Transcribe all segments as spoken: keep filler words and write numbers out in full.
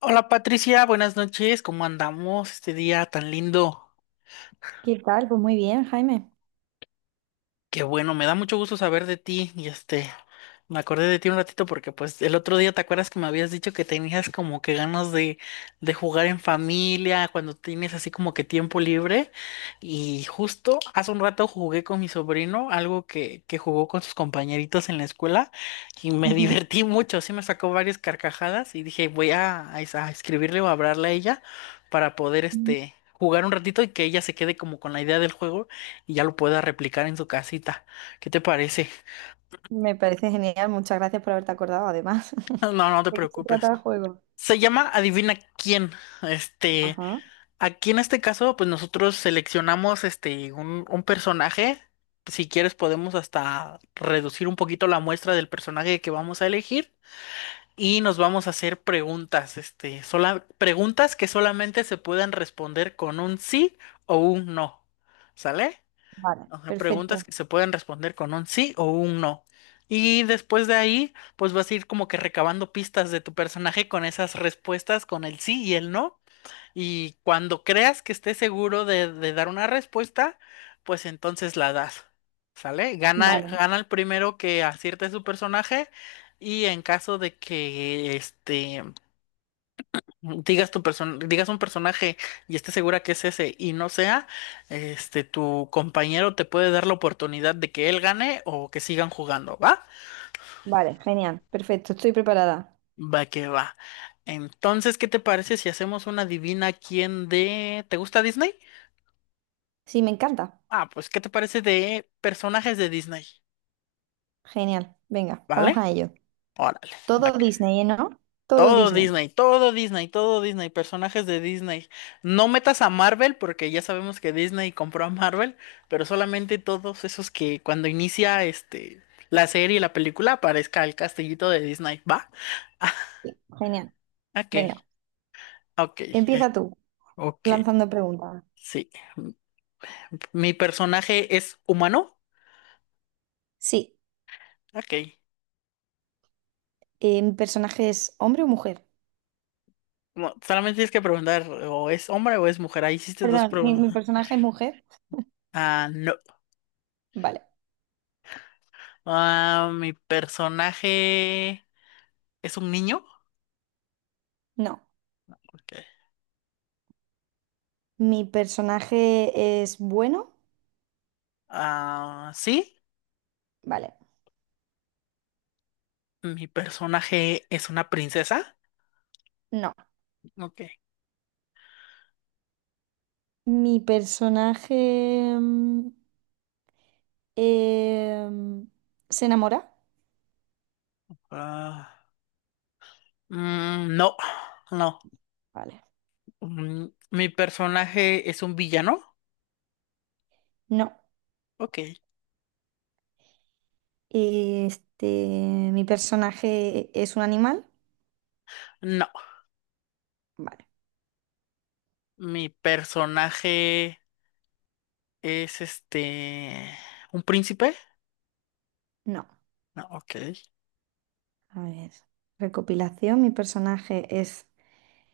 Hola Patricia, buenas noches, ¿cómo andamos este día tan lindo? ¿Qué tal? Pues muy bien, Jaime. Qué bueno, me da mucho gusto saber de ti y este, me acordé de ti un ratito porque pues el otro día te acuerdas que me habías dicho que tenías como que ganas de, de jugar en familia, cuando tienes así como que tiempo libre y justo hace un rato jugué con mi sobrino, algo que, que jugó con sus compañeritos en la escuela y me Ujú. divertí mucho, sí me sacó varias carcajadas y dije voy a, a es- a escribirle o a hablarle a ella para poder Ujú. este, jugar un ratito y que ella se quede como con la idea del juego y ya lo pueda replicar en su casita. ¿Qué te parece? Me parece genial. Muchas gracias por haberte acordado, además. No, no te ¿De qué se trata preocupes. el juego? Se llama Adivina quién. Este, Ajá, aquí en este caso, pues nosotros seleccionamos este un, un personaje. Si quieres, podemos hasta reducir un poquito la muestra del personaje que vamos a elegir y nos vamos a hacer preguntas, este, sola, preguntas que solamente se puedan responder con un sí o un no. ¿Sale? vale, O sea, preguntas perfecto. que se pueden responder con un sí o un no. Y después de ahí, pues vas a ir como que recabando pistas de tu personaje con esas respuestas, con el sí y el no. Y cuando creas que estés seguro de, de dar una respuesta, pues entonces la das. ¿Sale? Gana, Vale, gana el primero que acierte su personaje. Y en caso de que este digas tu person digas un personaje y estés segura que es ese y no sea, este, tu compañero te puede dar la oportunidad de que él gane o que sigan jugando, ¿va? vale, genial, perfecto. Estoy preparada. Va que va. Entonces, ¿qué te parece si hacemos una divina quién de... ¿Te gusta Disney? Sí, me encanta. Ah, pues, ¿qué te parece de personajes de Disney? Genial. Venga, vamos ¿Vale? a ello. Órale. Va. Todo Disney, ¿eh?, ¿no? Todo Todo Disney. Disney, todo Disney, todo Disney, personajes de Disney. No metas a Marvel porque ya sabemos que Disney compró a Marvel, pero solamente todos esos que cuando inicia este la serie, la película, aparezca el castellito de Disney, ¿va? Sí, genial. Ok, Venga, ok, eh, empieza tú, ok, lanzando preguntas. sí. ¿Mi personaje es humano? Sí, Ok. eh, ¿mi personaje es hombre o mujer? No, solamente tienes que preguntar, ¿o es hombre o es mujer? Ahí hiciste dos Perdón, ¿mi, mi preguntas. personaje es mujer? Ah, no. Vale, Ah, ¿mi personaje es un niño? no. Ok. ¿Mi personaje es bueno? Ah, sí, Vale, mi personaje es una princesa. no. Ok. Mi personaje mm, em, se enamora. Ah, mm, no, no. Vale, Mm, mi personaje es un villano. no. Ok. Este, mi personaje es un animal. No, Vale, mi personaje es este, un príncipe. no. No, ok. A ver, recopilación. Mi personaje es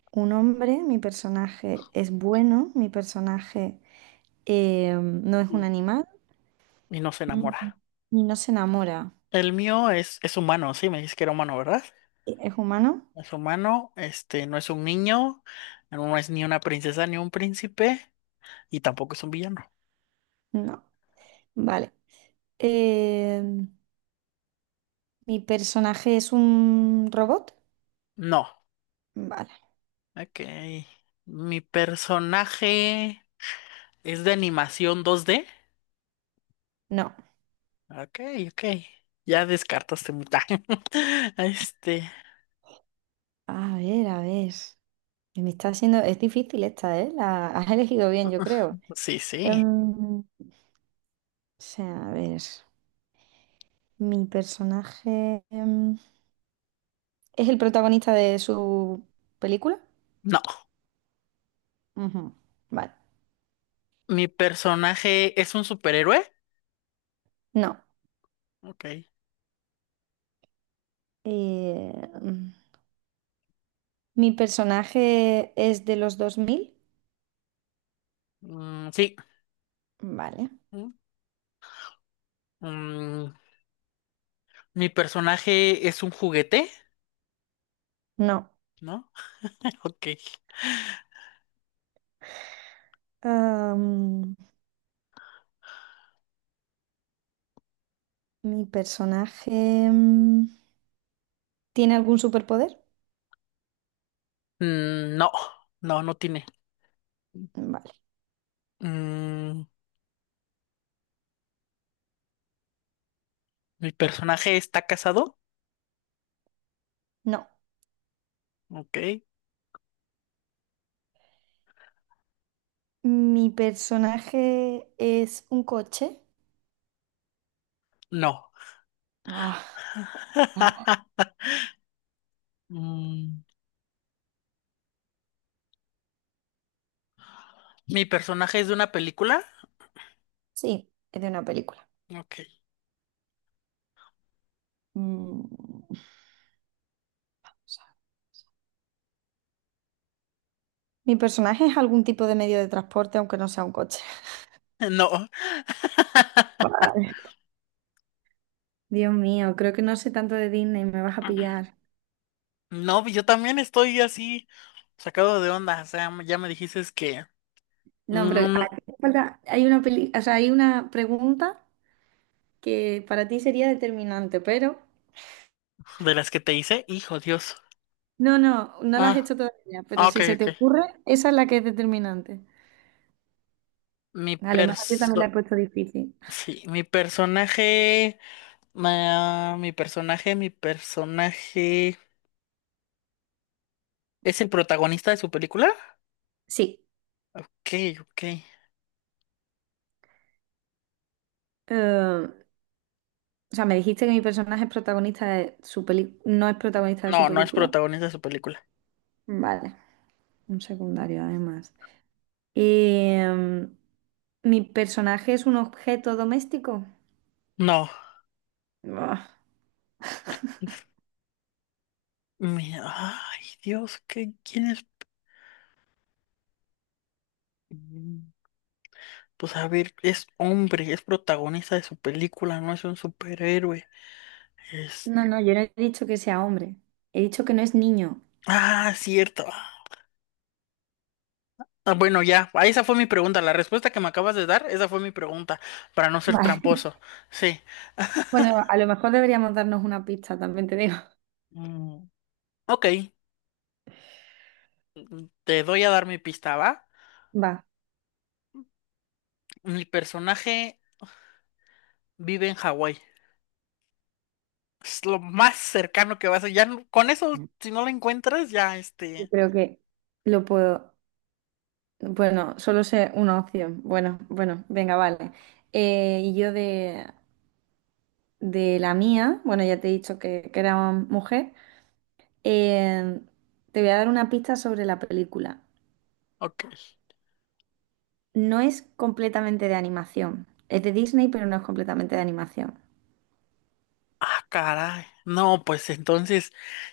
un hombre. Mi personaje es bueno. Mi personaje em, no es Mm, un animal. y no se Mm. enamora. Y no se enamora. El mío es, es humano, sí, me dices que era humano, ¿verdad? ¿Es humano? Es humano, este, no es un niño, no es ni una princesa ni un príncipe, y tampoco es un villano. No. Vale. Em, ¿Mi personaje es un robot? No. Vale. Ok. Mi personaje es de animación dos d No. Ok, ok. Ya descartaste mucha. Este, A ver, a ver. Me está haciendo... Es difícil esta, ¿eh? La has elegido bien, yo creo. sí, Em, sí. o sea, a ver. ¿Mi personaje em, es el protagonista de su película? No. Ujú. Vale. Mi personaje es un superhéroe. No. Ok. Eh, mm, ¿mi personaje es de los dos mil? Mm, sí. Vale. Mm, mm, mi personaje es un juguete, No. ¿no? Ok. Am, ¿mi personaje em, tiene algún superpoder? Mm, no, no, no tiene. Vale. Mm, mi personaje está casado. No. Ok. Mi personaje es un coche. No. Ah, Mm, ¿mi personaje es de una película? sí, es de una película. Ok. Mm, Mi personaje es algún tipo de medio de transporte, aunque no sea un coche. No. Vale. Dios mío, creo que no sé tanto de Disney, me vas a pillar. No, yo también estoy así sacado de onda. O sea, ya me dijiste es que No, pero mm, a ti te falta- hay una peli- o sea, hay una pregunta que para ti sería determinante, pero de las que te hice, hijo Dios. no, no, no la has Ah, hecho todavía, ah, pero ok, si se te ok. ocurre, esa es la que es determinante. Mi A lo mejor yo también la he perso, puesto difícil. sí, mi personaje, ah, mi personaje, mi personaje es el protagonista de su película. Sí. Ok, ok. Eh, o sea, me dijiste que mi personaje es protagonista de su peli- no es protagonista de su No, no es película. protagonista de su película. Vale, un secundario además. Eh, ¿mi personaje es un objeto doméstico? No. Buah. Me- Ay, Dios, ¿qué, quién es? Mm, pues a ver, es hombre, es protagonista de su película, no es un superhéroe. Es... No, no, yo no he dicho que sea hombre. He dicho que no es niño. Ah, cierto. Ah, bueno, ya, ah, esa fue mi pregunta. La respuesta que me acabas de dar, esa fue mi pregunta, para no ser Vale. tramposo. Sí. Bueno, a lo mejor deberíamos darnos una pista, también te digo. Mm, ok, te doy a dar mi pista, ¿va? Va, Mi personaje vive en Hawái. Es lo más cercano que vas a... Ya, no- con eso, yo si no lo encuentras, ya, este... creo que lo puedo. Bueno, solo sé una opción. Bueno, bueno, venga, vale. Eh, y yo de de la mía, bueno, ya te he dicho que, que era mujer, eh, te voy a dar una pista sobre la película. Ok. No es completamente de animación, es de Disney, pero no es completamente de animación. Ah, caray. No, pues entonces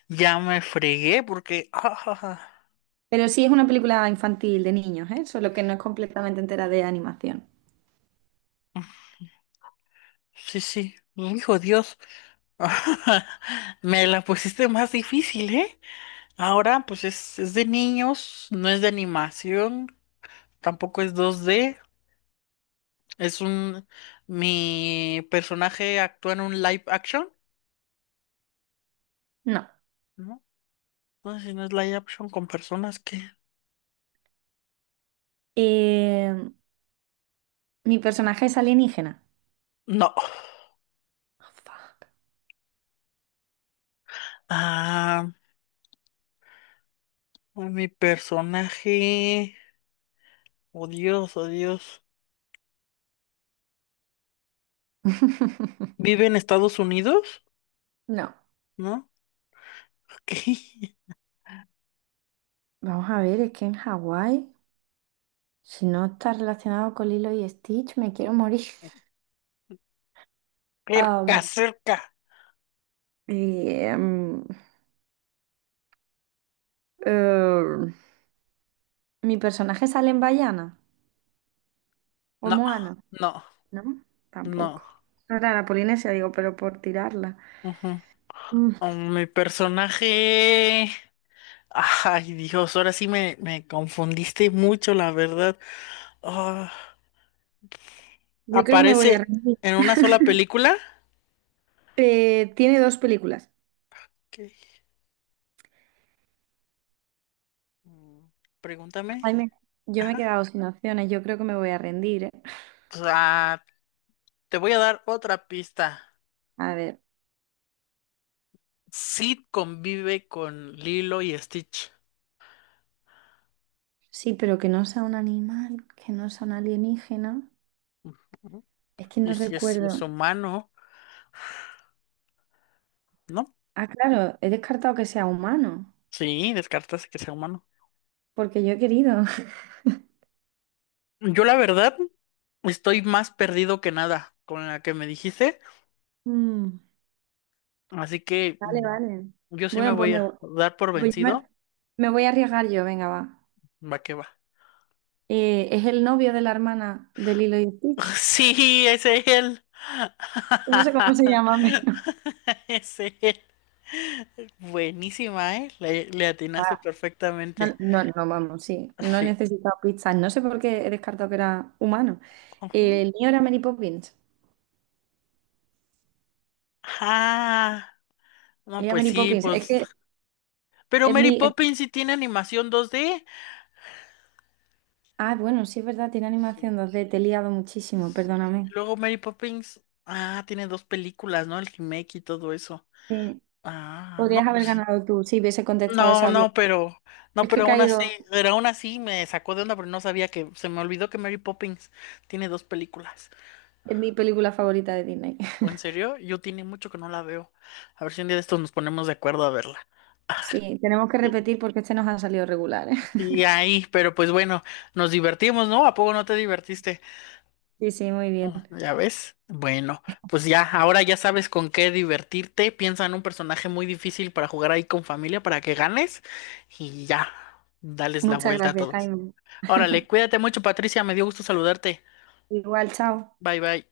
ya me fregué porque... ah, ah, Pero sí es una película infantil de niños, ¿eh? Solo que no es completamente entera de animación. ah. Sí, sí. Hijo Dios. Me la pusiste más difícil, ¿eh? Ahora, pues es, es de niños, no es de animación, tampoco es dos d Es un... Mi personaje actúa en un live action, No. ¿no? No si no es live action con personas que... Eh, mi personaje es alienígena. No. Oh, fuck. Ah, mi personaje... Oh Dios, oh Dios. Vive en Estados Unidos, No. ¿no? Ok. Vamos a ver, es que en Hawái, si no está relacionado con Lilo y Stitch, me quiero morir. Cerca, cerca. Y, em, eh, mi personaje sale en Bayana o en No, Moana, no, ¿no? no. Tampoco. No era la Polinesia, digo, pero por tirarla. Ujú. Mm, Oh, mi personaje. Ay, Dios, ahora sí me, me confundiste mucho, la verdad. Ah, yo creo que me voy a ¿aparece rendir. en una sola película? Eh, tiene dos películas. Ok. Mm, pregúntame. Jaime, yo me he Ajá. quedado sin opciones, yo creo que me voy a rendir, ¿eh? Pues, ah, te voy a dar otra pista. A ver, Sid convive con Lilo y Stitch. sí, pero que no sea un animal, que no sea un alienígena. Ujú. Es que no Y si es, si es recuerdo. humano, ¿no? Ah, claro, he descartado que sea humano, Sí, descartas que sea humano. porque yo he querido. Yo la verdad estoy más perdido que nada con la que me dijiste, Mm. así que Vale, mm, vale. yo sí me Bueno, pues voy me, a vo- dar por pues yo me, vencido. me voy a arriesgar yo, venga, va. Va que va. Eh, es el novio de la hermana de Lilo y Stitch. Sí, es él. No sé cómo se llama. Es él. Buenísima, ¿eh? Le, le atinaste Ah, no, perfectamente. no, no, vamos, sí. No he Sí. necesitado pistas. No sé por qué he descartado que era humano. Ujú. Eh, el mío era Mary Poppins. Ah, no, Era pues Mary sí, Poppins. Es pues. que Pero es Mary mi... es- Poppins sí tiene animación dos D. Ah, bueno, sí es verdad, tiene animación Sí. dos D. Te he liado muchísimo, Sí. Y perdóname. luego Mary Poppins, ah, tiene dos películas, ¿no? El remake y todo eso. Sí, Ah, no, podrías haber pues, ganado tú si hubiese contestado no, esa bien. no, pero, no, Es que he pero aún así, caído pero aún así me sacó de onda, pero no sabía que, se me olvidó que Mary Poppins tiene dos películas. en mi película favorita de Disney. ¿O en serio? Yo tiene mucho que no la veo. A ver si un día de estos nos ponemos de acuerdo a verla. Sí, tenemos que repetir porque este nos ha salido regular, ¿eh? Sí, ahí, pero pues bueno, nos divertimos, ¿no? ¿A poco no te divertiste? Sí, sí, muy Oh, bien. ¿ya ves? Bueno, pues ya, ahora ya sabes con qué divertirte. Piensa en un personaje muy difícil para jugar ahí con familia para que ganes y ya, dales la Muchas vuelta a gracias, todos. Jaime. Órale, cuídate mucho, Patricia, me dio gusto saludarte. Igual, chao. Bye bye.